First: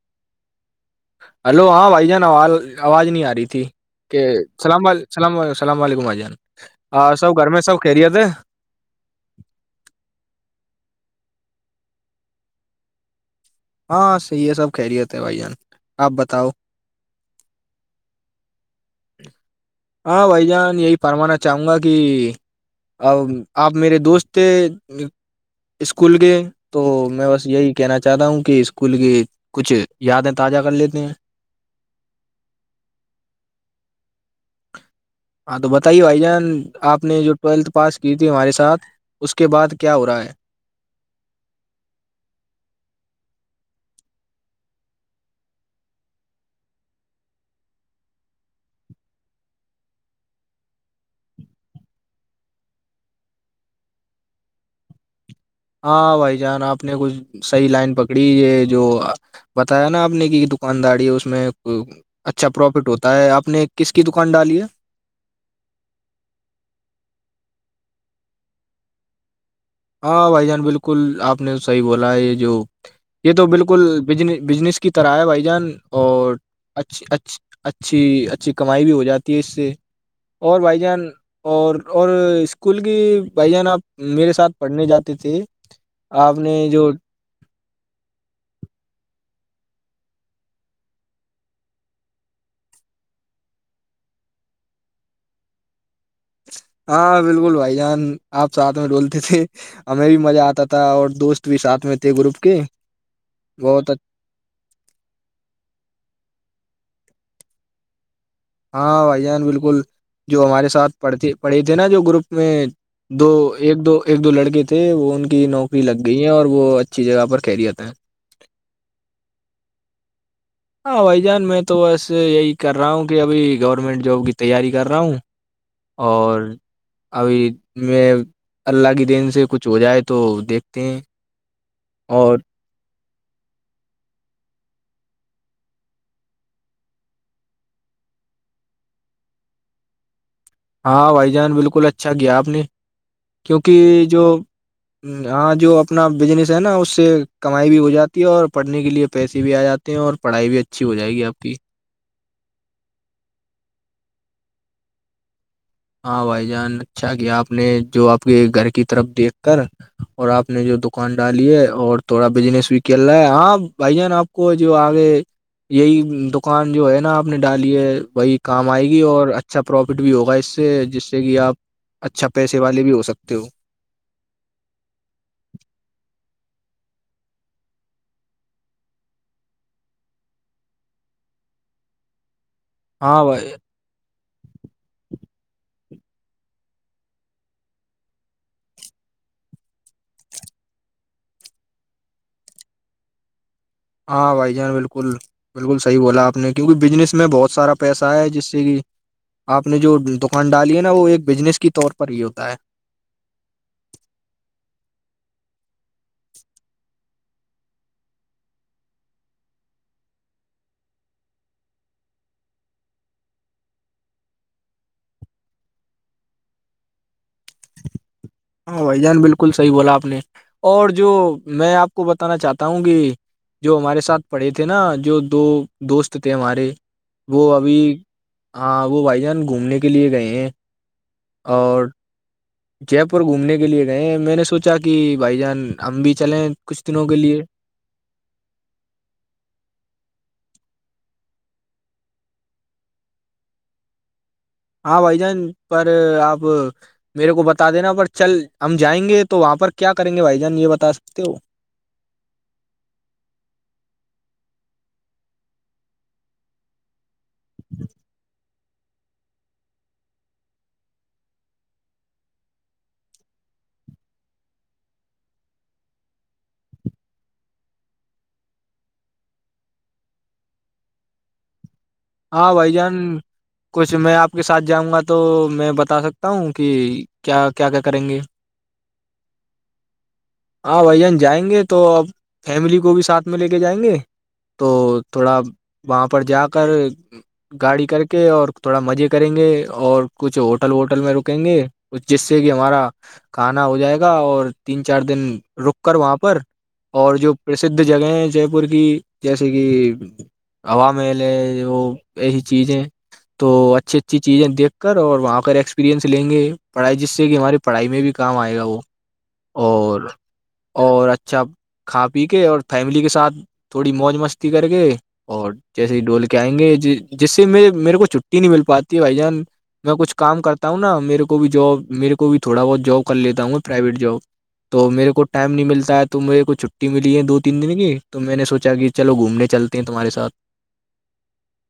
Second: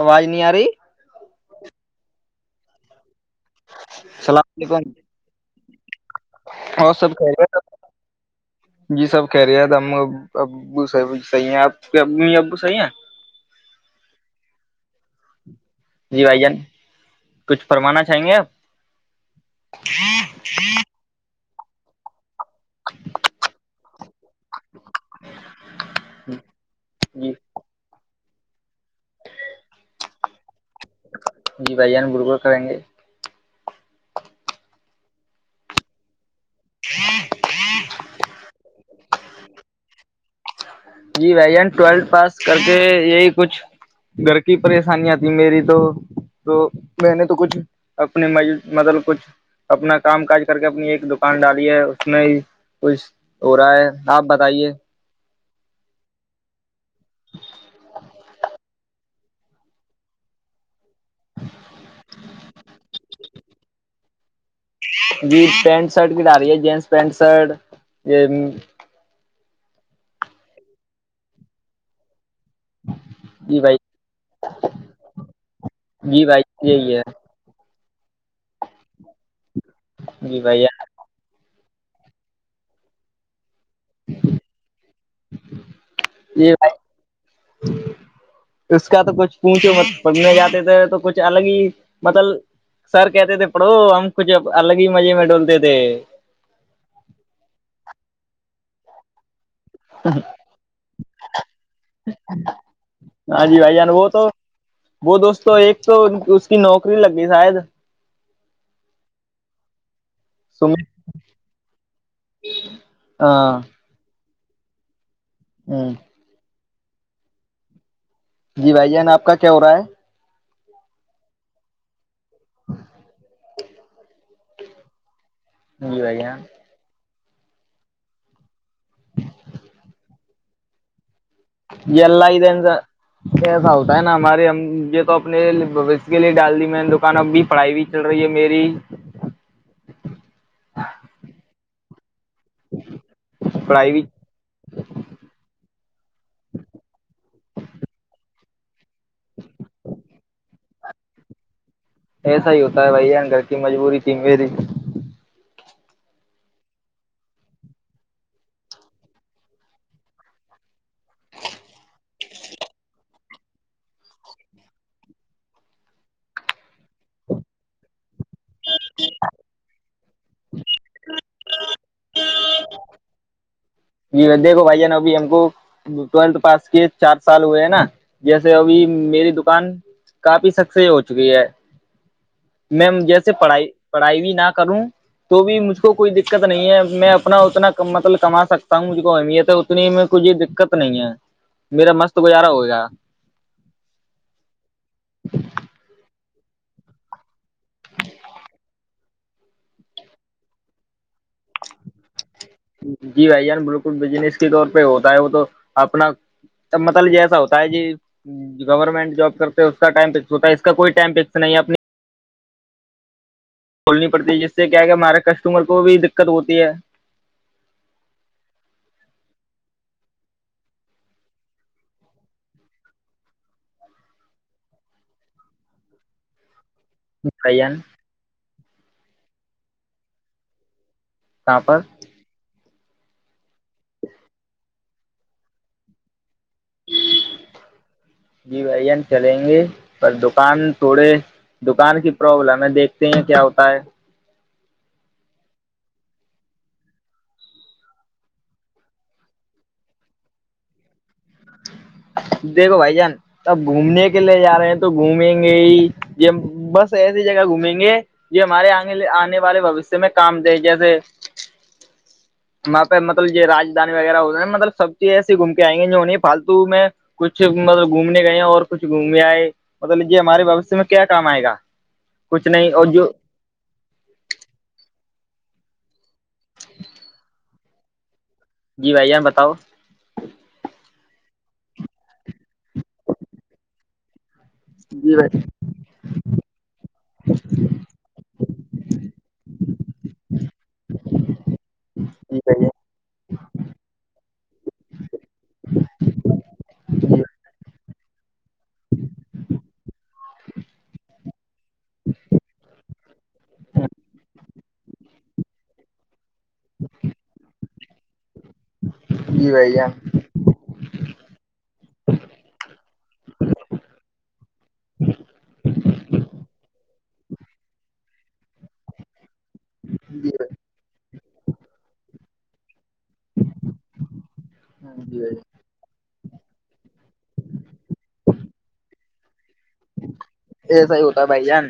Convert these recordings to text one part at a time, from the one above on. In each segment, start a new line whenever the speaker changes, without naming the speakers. آواز نہیں آ رہی
ہلو ہاں بھائی جان آواز آواز نہیں آ رہی تھی کہ
السلام علیکم
سلام
اور سب خیریت
[inaudible]
جی سب کہہ رہی ہیں ہم ابو صحی ہیں آپ کے امی ابو صحیح ہیں
ہاں یہ سب خہریے تھے بھائی جان آپ
جی بھائی
بتاؤ
جان کچھ فرمانا چاہیں گے آپ
ہاں بھائی جان یہی فرمانا چاہوں گا کہ ا آپ میرے دوست تھے اسکول گئے تو میں
جی
بس یہی کہنا چاہتا ہوں کہ اسکول کی کچھ یادیں تازہ کر لیتے ہیں
جی بھائیان گولکل کریں گے
ہاں تو بتائیے بھائی جان آپ نے جو ٹویلتھ پاس کی تھی ہمارے ساتھ اس کے بعد کیا ہو رہا ہے
جی بھائی جان ٹویلتھ پاس کر کے یہی کچھ گھر کی پریشانییا آتی میری تو تو میں نے تو کچھ اپنی م مطلب کچھ اپنا کام کاج کر کے اپنی ایک دکان ڈالی ہے اس میں ہی کچھ ہو رہا ہے آپ بتائیے
ہاں بھائی جان آپ نے کچھ صحیح لائن پکڑی یہ جو بتایا نا آپ نے کہ دکانداری ہے اس میں اچھا پروفٹ ہوتا ہے آپ نے کس کی دکان ڈالی ہے
جی پینٹ شرٹ کی ڈا رہی ہے جینس پینٹ شرٹ یہ
ہاں بھائی جان بالکل آپ نے صحیح بولا ہے یہ جو یہ تو
جی بھائی
بالکل ب بجنس کی طرح ہے بھائی جان
جی
اور
بھائی یہی ہے
اچ اچ چ اچھی اچھی کمائی بھی ہو جاتی ہے اس سے اور بھائی جان اور اور اسکول کی بھائی جان آپ میرے ساتھ پڑھنے جاتے تھے آپ
جی
نے
بھائی
جو
اس کا تو کچھ پونچو پڑھنے جاتے تھے تو کچھ الگ ہی مطلب سر کہتے تھے پڑھو ہم کچھ الگ ہی مزے میں ڈولتے تھے
ہاں بالکل بھائی جان آپ ساتھ میں ڈولتے تھے ہمیں بھی مزہ آتا تھا اور دوست بھی ساتھ میں تھے گروپ کے
ہاں جی بھائی جان
بہتچھ
وہ تو وہ دوستوں ایک تو اس کی نوکری لگ گئی شاید
ہاں بھائی جان بالکل جو ہمارے
سمت
ساتھ پڑھتے پڑھے تھے نا جو گروپ میں دو
ہاں
ایک دو ایک دو لڑکےے تھے وہ ان کی نوکری
ہ
لگ گئی ہیں اور وہ اچھی جگہ پر خرییات ہیں
جی بھائی جان آپ کا کیا ہو رہا ہے
ہاں بھائی جان میں تو بس یہی کر رہا ہوں کہ ابھی گورنمنٹ جاب کی تیاری کر رہا ہوں
جی بھائی
اور
جان
ابھی میں اللہ کے دین سے کچھ ہو جائے تو دیکھتے ہیں
یہلہ
اور
انا ایسا ہوتا ہے نا ہمارے ہم یہ تو اپنے بوشیہ کے لیے ڈال دی میں نے دکان اب بھی پڑھائی ہوئی چل رہی ہے میری
ہاں بھائی جان بالکل اچھا کیا آپ نے کیونکہ
پڑھائی بھی
جو ہاں جو اپنا بزنس ہے نا اس سے کمائی بھی ہو جاتی ہے اور پڑھنے کے لیے پیسے بھی آ جاتے ہیں اور پڑھائی بھی اچھی ہو جائے گی آپ کی
ایسا ہی ہوتا ہے بھائی ہے گھر کی مجبوری ت میری
ہاں بھائی جان اچھا کیا آپ نے جو آپ کے گھر کی طرف دیکھ کر اور آپ نے جو دکان ڈالی ہے اور تھوڑا بجنس بھی ک رہا ہے ہاں بھائی جان آپ کو جو آگے یہی دکان جو ہے نا آپ نے ڈالی ہے وہی کام آئے گی اور اچھا پروفٹ بھی ہوگا اس سے جس سے کہ آپ اچھا پیسے والے بھی ہو سکتے ہو
جی دیکھو بھائی جان ابھی ہم کو ٹویلتھ پاس کی چار سال ہوئے ہیں نا جیسے ابھی میری دکان کافی سکسی ہو چکی ہے
[inaudible]
میں
ہاں
جیسے
بھائی
پڑھائی پڑھائی بھی نہ کروں تو بھی مجھ کو کوئی دقت نہیں ہے میں اپنا اتنا مطلب کما سکتا مجھ کو اہمیت ہے اتنی میں کچھ دقت نہیں ہے میرا مست گزارا ہو گیا
ہاں بھائی جان بالکل بالکل صحیح بولا آپ نے کیونکہ بزنس میں بہت سارا پیسہ ہے جس سے کہ آپ نے جو دکان ڈالی ہے نا وہ ایک بزنس کے طور پر ہی ہوتا ہے
جی بھائی جان بالکل بجنس کے طور پہ ہوتا ہے وہ تو اپنا تب مطتلجیے ایسا ہوتا ہے جی گورنمنٹ جاب کرتے ہیں اس کا ٹائم فکس ہوتا ہے اس کا کوئی ٹائم فکس نہیں اپنی کھولنی پڑتی ہے جس سے کیا کہ ہمارے کسٹمر کو بھی دقت ہوتی ہے
ہاں بھائی جان بالکل صحیح بولا آپ نے اور جو میں آپ کو بتانا چاہتا ہوں کہ جو ہمارے ساتھ پڑھے تھے نا جو دو دوست تھے ہمارے وہ
بھائی جان
ابھی ہاں وہ بھائی جان گھومنے کے لیے گئے ہیں
کہاں پر
اور جے پور گھومنے کے لیے گئے میں نے سوچا کہ بھائی جان ہم بھی چلیں کچھ دنوں کے لیے
جی بھائیان چلیں گے پر دکان تھوڑے دکان کی پروابلم ہے دیکھتے ہیں کیا ہوتا ہے
ہاں بھائی جان پر آپ میرے کو بتا دینا پر چل ہم جائیں گے تو وہاں پر کیا کریں گے بھائی جان یہ بتا سکتے ہو
دیکھو بھائی جان اب گھومنے کے لیے جا رہے ہیں تو گھومیں گے ہی یہ بس ایسی جگہ گھومیں گے جو ہمارے آ آنے والے بوشیہ میں کام تھ جیسے وہاں پہ مطلب رادھانی وغیرہ ہو ہےا مطلبیز ایسی گھوم کے آئیں گے جو انہیں فالتو میں کچھ مطلب گھومنے گئے اور کچھ گھومنے آئے بتا لیجیے ہمارے بھشیہ میں کیا کام آئے گا کچھ
ہاں
نہیں
بھائی
اور
جان
جو
کچھ میں آپ کے ساتھ جاؤں گا تو میں بتا سکتا بتا ہوں کہ کیا کیا کیا کریں گے
جی بھائییا بتاؤ
ہاں بھائیان جائیں گے تو آب فیملی کو بھی ساتھ میں لے کے جائیں گے تو
جی
تھوڑا
بھائی
وہاں پر جا کر گاڑی کر کے اور تھوڑا مزے کریں گے اور کچھ ہوٹل ووٹل میں رکیں گے اس جس
جی
سے کہ
بھائی
ہمارا کھانا ہو جائے گا اور تین چار دن رک کر وہاں پر اور
جی
جو پرسدھ جگہ ہیں جے پور کی جیسے کہ ہوا محل ہے وہ ایی چیز ہے تو اچھی اچھی چیزیں دیکھ کر اور وہاں کر ایکسپیریئنس لیں گے پڑھائی جس سے کہ ہمارے پڑھائی میں بھی کام آئے گا وہ
جی بھائی جان
اور اور اچھا کھا پی کے اور فیملی کے ساتھ تھوڑی موج مستی کر کےے اور جیسے ہی ڈول کے آئیں گے ج جس سے میں میرے کو چھٹی نہیں مل پاتی ہے بھائی جان میں کچھ
جی
کام کرتا ہوں نا میرے کو بھی جاب میرے کو بھی تھوڑا بہت جاب کر لیتا ہوں میں پرائیویٹ جاب تو
بھائی
میرے
جی
کو
بھائی
ٹائم نہیں ملتا ہے تو میرے کو چھٹی ملی ہے دو تین دن کی تو میں نے سوچا کہ چلو گھومنے چلتے تمہارے ساتھ
یہ سح ہی ہوتا بھائی جان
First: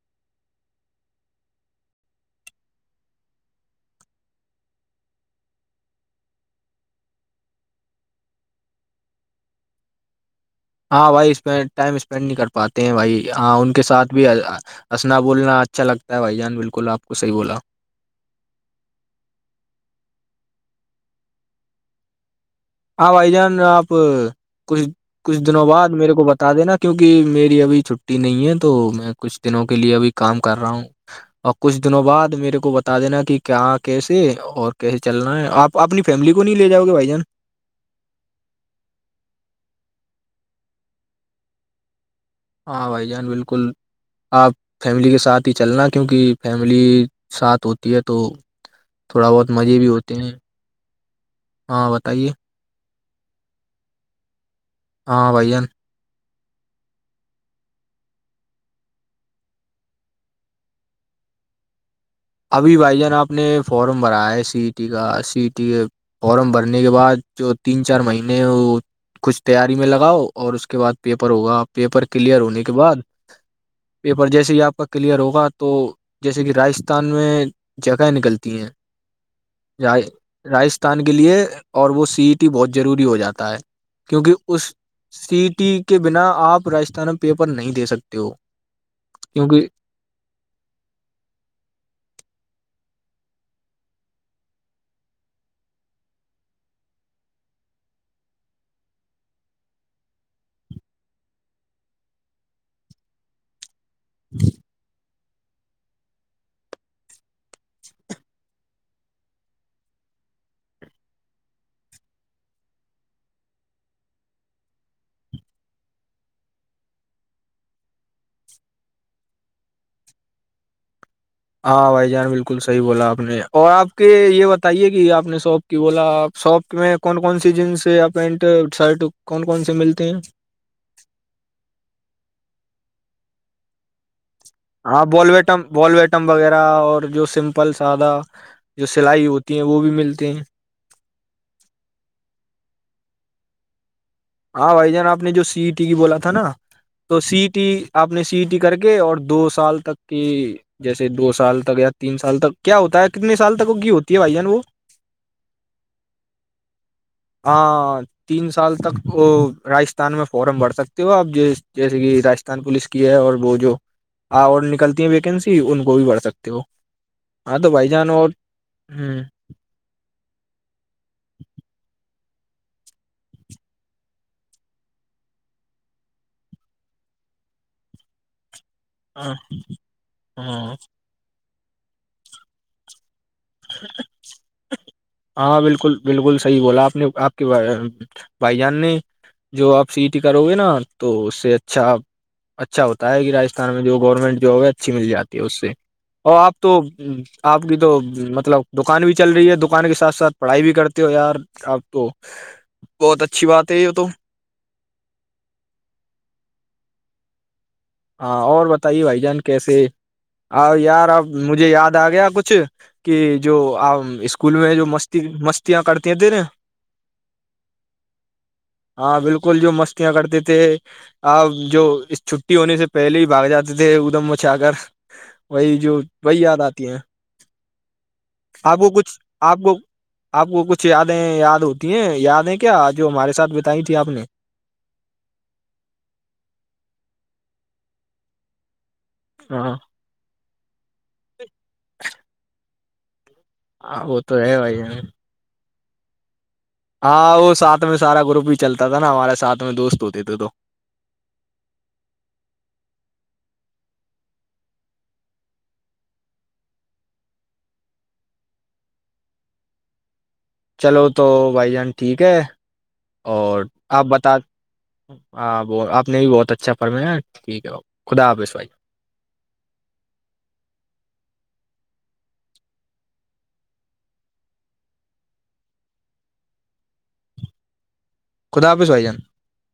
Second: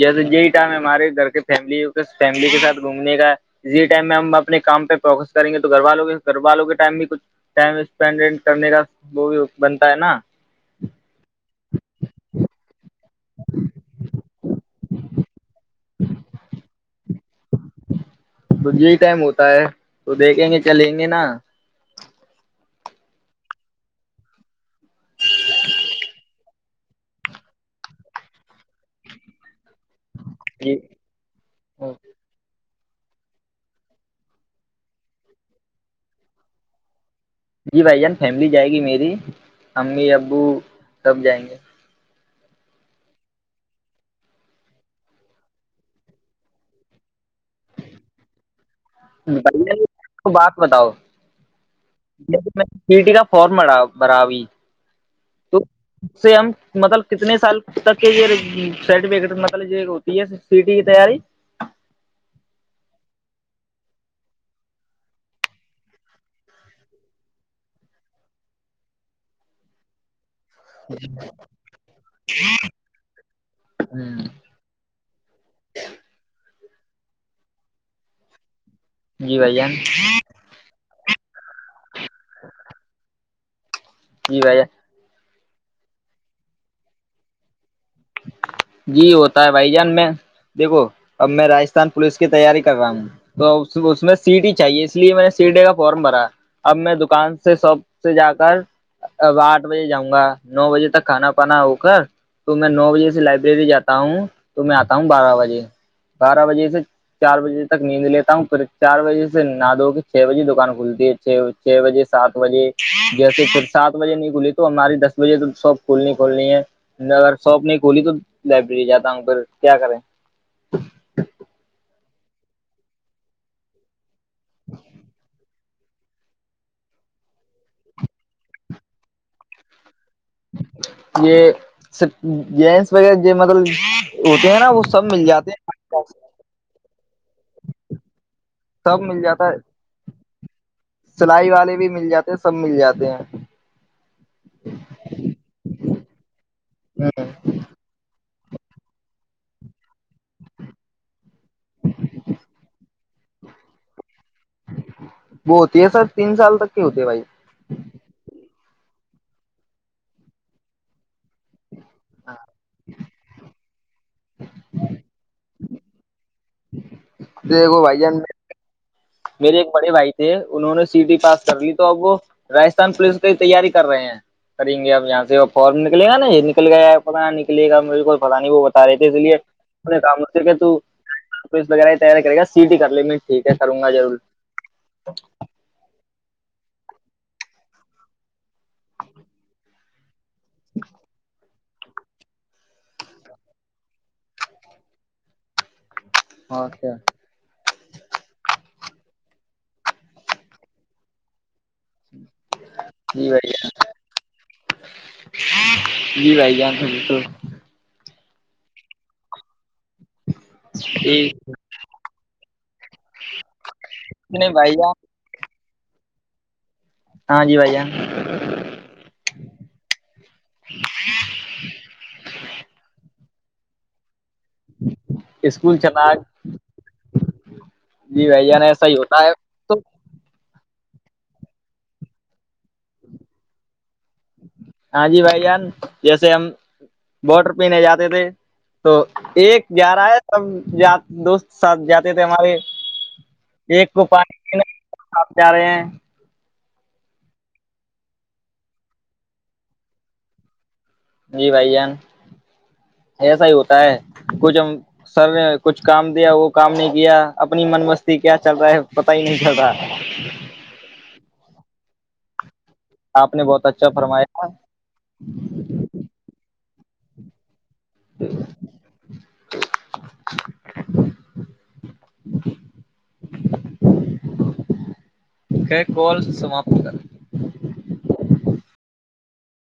جیسے یہی ٹائم ہے ہمارے گھر کے فیملی فیملی کے ساتھ گھومنے کا اسی ٹائم میں ہم اپنے کام پہ فوکس کریں گے تو گھر والوں کے گھر والوں کے ٹائم بھی کچھ ٹائم اسپینڈ اڈ کرنے کا وہ بھی بنتا ہے نا
ہاں بھائی ٹائم اسپینڈ نہیں کر پاتے ہیں بھائی ہاں ان کے ساتھ بھی ہسنا بولنا اچھا لگتا بھائی جان بالکل آپ کو صحی بولا
تو یہی ٹائم ہوتا ہے تو دیکھیں گے چلیں گے نا
ہاں بھائی جان آپ کچھ کچھ دنوں بعد میرے کو بتا دینا کیوںکہ میری ابھی چھٹی نہیں ہے تو میں کچھ دنوں کے لیے اب کام کر رہا
جی
ہوں اور کچھ دنوں بعد میرے کو بتا دینا کہ کیا کیسے اور کیسے چلنا ہے آپ اپنی فیملی کو نہیں لے جاؤ گے بھائی جان
جی بھائی جان فیملی جائے گی میری امی ابو سب جائیں گے
ہاں بھائی جان بالکل آپ فیملی کے ساتھ ہی چلنا کیونکہ فیملی ساتھ ہوتی ہے تو تھوڑا بہت
بھائی
مزے
جان
بھی ہوتے
کو
ہیں
بات
ہاں بتائیے
تھری ٹی کا فارم ما برا بھی
ہاں بھائی جان
سے ہم مطلب کتنے سال تک کے یہ سرٹیفکٹ مطلب یہ ہوتی ہے سیٹی کی تیاری
ابھی بھائی جان آپ نے فارم بھرا ہے سی ای ٹی کا سی ای ٹی کے فارم بھرنے کے بعد جو تین چار مہینے ہیں وہ کچھ تیاری میں لگاؤ اور اس کے بعد پیپر ہوگا پیپر کلیئر ہونے کے بعد پیپر
ہ
جیسے ہی آپ کا کلیئر ہوگا تو جیسے کہ راجستھان میں جگہیں نکلتی ہیں
جی بھ جان
راجستھان کے لیے اور وہ سی ای ٹی بہت ضروری ہو جاتا ہے کیونکہ
جی بھائی جان
اس سی ٹی کے بنا آپ راجستھان میں پیپر نہیں دے سکتے ہو
جی ہوتا ہے
کیونکہ
بھائی جان میں دیکھو اب میں راستھان پولیس کی تیاری کر رہا ہوں تو اس میں سیٹی ہی چاہیے اس لیے میں نے سی ڈے کا فارم بھرا اب میں دکان سے شاپ سے جا کر اب آٹھ بجے جاؤں گا نو بجے تک کھانا پانا ہو کر تو میں نو بجے سے لائبریری جاتا ہوں تو میں آتا ہوں بارہ بجے بارہ بجے سے چار بجے تک نیند لیتا ہوں پھر چار بجے سے نہ دو کے چھ بجے دکان کھلتی ہے چھ چھ بجے سات بجے جیسے پھر سات بجے نہیں کھلی تو ہماری دس بجے تو شاپ کھلنی کھولنی ہے میں اگر شاپ نہیں کھولی تو لائبریری جاتا ہوں پھر کیا کریں
ہاں بھائی جان بالکل صحیح بولا آپ نے اور آپ کے یہ بتائیے کہ آپ نے شاپ کہ بولا آپ شاپ میں کون کون سی جینس یا پینٹ شرٹ کون کون سے ملتے ہیں
یہ س جینس وغیرہ مطلب ہوتے ہیں نا وہ
ہاں
سب مل جاتے
بولویٹم
ہیں
بالویٹم وغیرہ اور جو سمپل سادہ جو
سب مل
سلائی
جاتا
ہوتی
ہے
ہیں وہ بھی ملتے ہیں
سلائی والے بھی مل جاتے ہیں سب مل جاتے ہیں
ہاں بھائی جان آپ نے جو سی ٹی کی بولا تھا نا تو
ہ
سی ٹی آپ نے سی ٹی کر کے اور دو سال تک کی جیسے دو سال یا تین سال تک کیا ہوتا ہے کتنے سال تک وہ کی ہوتی ہے بھائی جان وہ
یہ سر تین سال تکے ہوتے بھائی
ہ تین سال تک وہ راجستھان میں فورم بھر سکتے ہو آپ جیسے کہ راجستھان پولیس کی ہے اور وہ جو اور نکلتی ہے ویکینسی تی ان کو بھی بھر سکتے ہو ہاں تو بھائی جان اور ہوں
میرے ایک بڑے بھائی تھے انہوں نے سی ڈٹی پاس کر لی تو اب وہ راجستھان پولیس کی تیاری کر رہے ہیں کریں گے اپ یہاں سے وہ فارم نکلے گا یہ نکل گیا ہے پتہ نکلے گا میرے کو پتا نہیں وہ رہے تھے اس لیے کام
ہاں
کہس وغیرہ یہ تیار کرے گا سیٹی کر لینے ٹھیک ہے کروں گ ضرور
ہاں بالکل بالکل صحیح بولا آپ نے آپ بھائی جان نے جو آپ سی کرو گے نا تو اس سے اچھا اچھا ہوتا ہے کہ راجستھان میں جو گورنمنٹ جواب ہے اچھی مل جاتی ہے اس سے اور آپ تو
اچھا
آپ کی تو م مطلب دکان بھی چل رہی ہے دکان کے ساتھ ساتھ پڑھائی بھی کرتے ہو یار آپ تو بہت
جی
اچھی
بھائی
بات
جان
ہے یہ تو
جی بھائی کیاان تھاب تو
ہاں اور بتائیے بھائی جان کیسے آ یار اب مجھے یاد آ گیا کچھ کہ جو آپ
نہیں
اسکول
بھائی
میں جو
جان
مست مستیاں کرتی ہیں تیریں
ہاں جی بھائی جان
ہاں بالکل جو مستیاں کرتے تھے آپ جو اس چ ہونے سے پہل ہی باگاتے تھے ادم م اھاگر وہی
اسکول
جو
چلا
وہی یاد آتی ہیں
جی بھائی جان
آپ
ایسا
کو
ہی
کچھ
ہوتا ہے
آپ کو
تو
آپ کو کچھ یادیں یاد ہوتی ہیں یادیں کیا جو ہمارے ساتھ بتائی تھی آپ نے
ہاں جی بھائی جان جیسے ہم بوٹر پینے جاتے تھے تو ایک
ہاں
جا رہا ہے سب دوست ساتھ جاتے تھے ہمارے ایک
ہاں،
کو
وہ تو ہے
پانی
بھائی جان،
آپ جا رہے ہیں
ہاں وہ ساتھ میں سارا گروپ ہی چلتا تھا نا ہمارے ساتھ میں دوست ہوتے تھے تو
جی بھائی جان ایسا ہی ہوتا ہے کچھ ہم سر نے کچھ کام دیا وہ کام نہیں کیا اپنی من مستی کیا چل رہا ہے پتا ہی نہیں چل رہا ہے
چلو تو بھائی جان ٹھیک ہے
آپ نے
اور
بہت اچھا
آپ بتا
فرمایا
ہاں ب آپ نے بھی بہت اچھا فرھمیا ٹھیک ہے خدا حافظ بھائی
[inaudible] کیا کال سماپت کر
خدا حافظ بھائی جان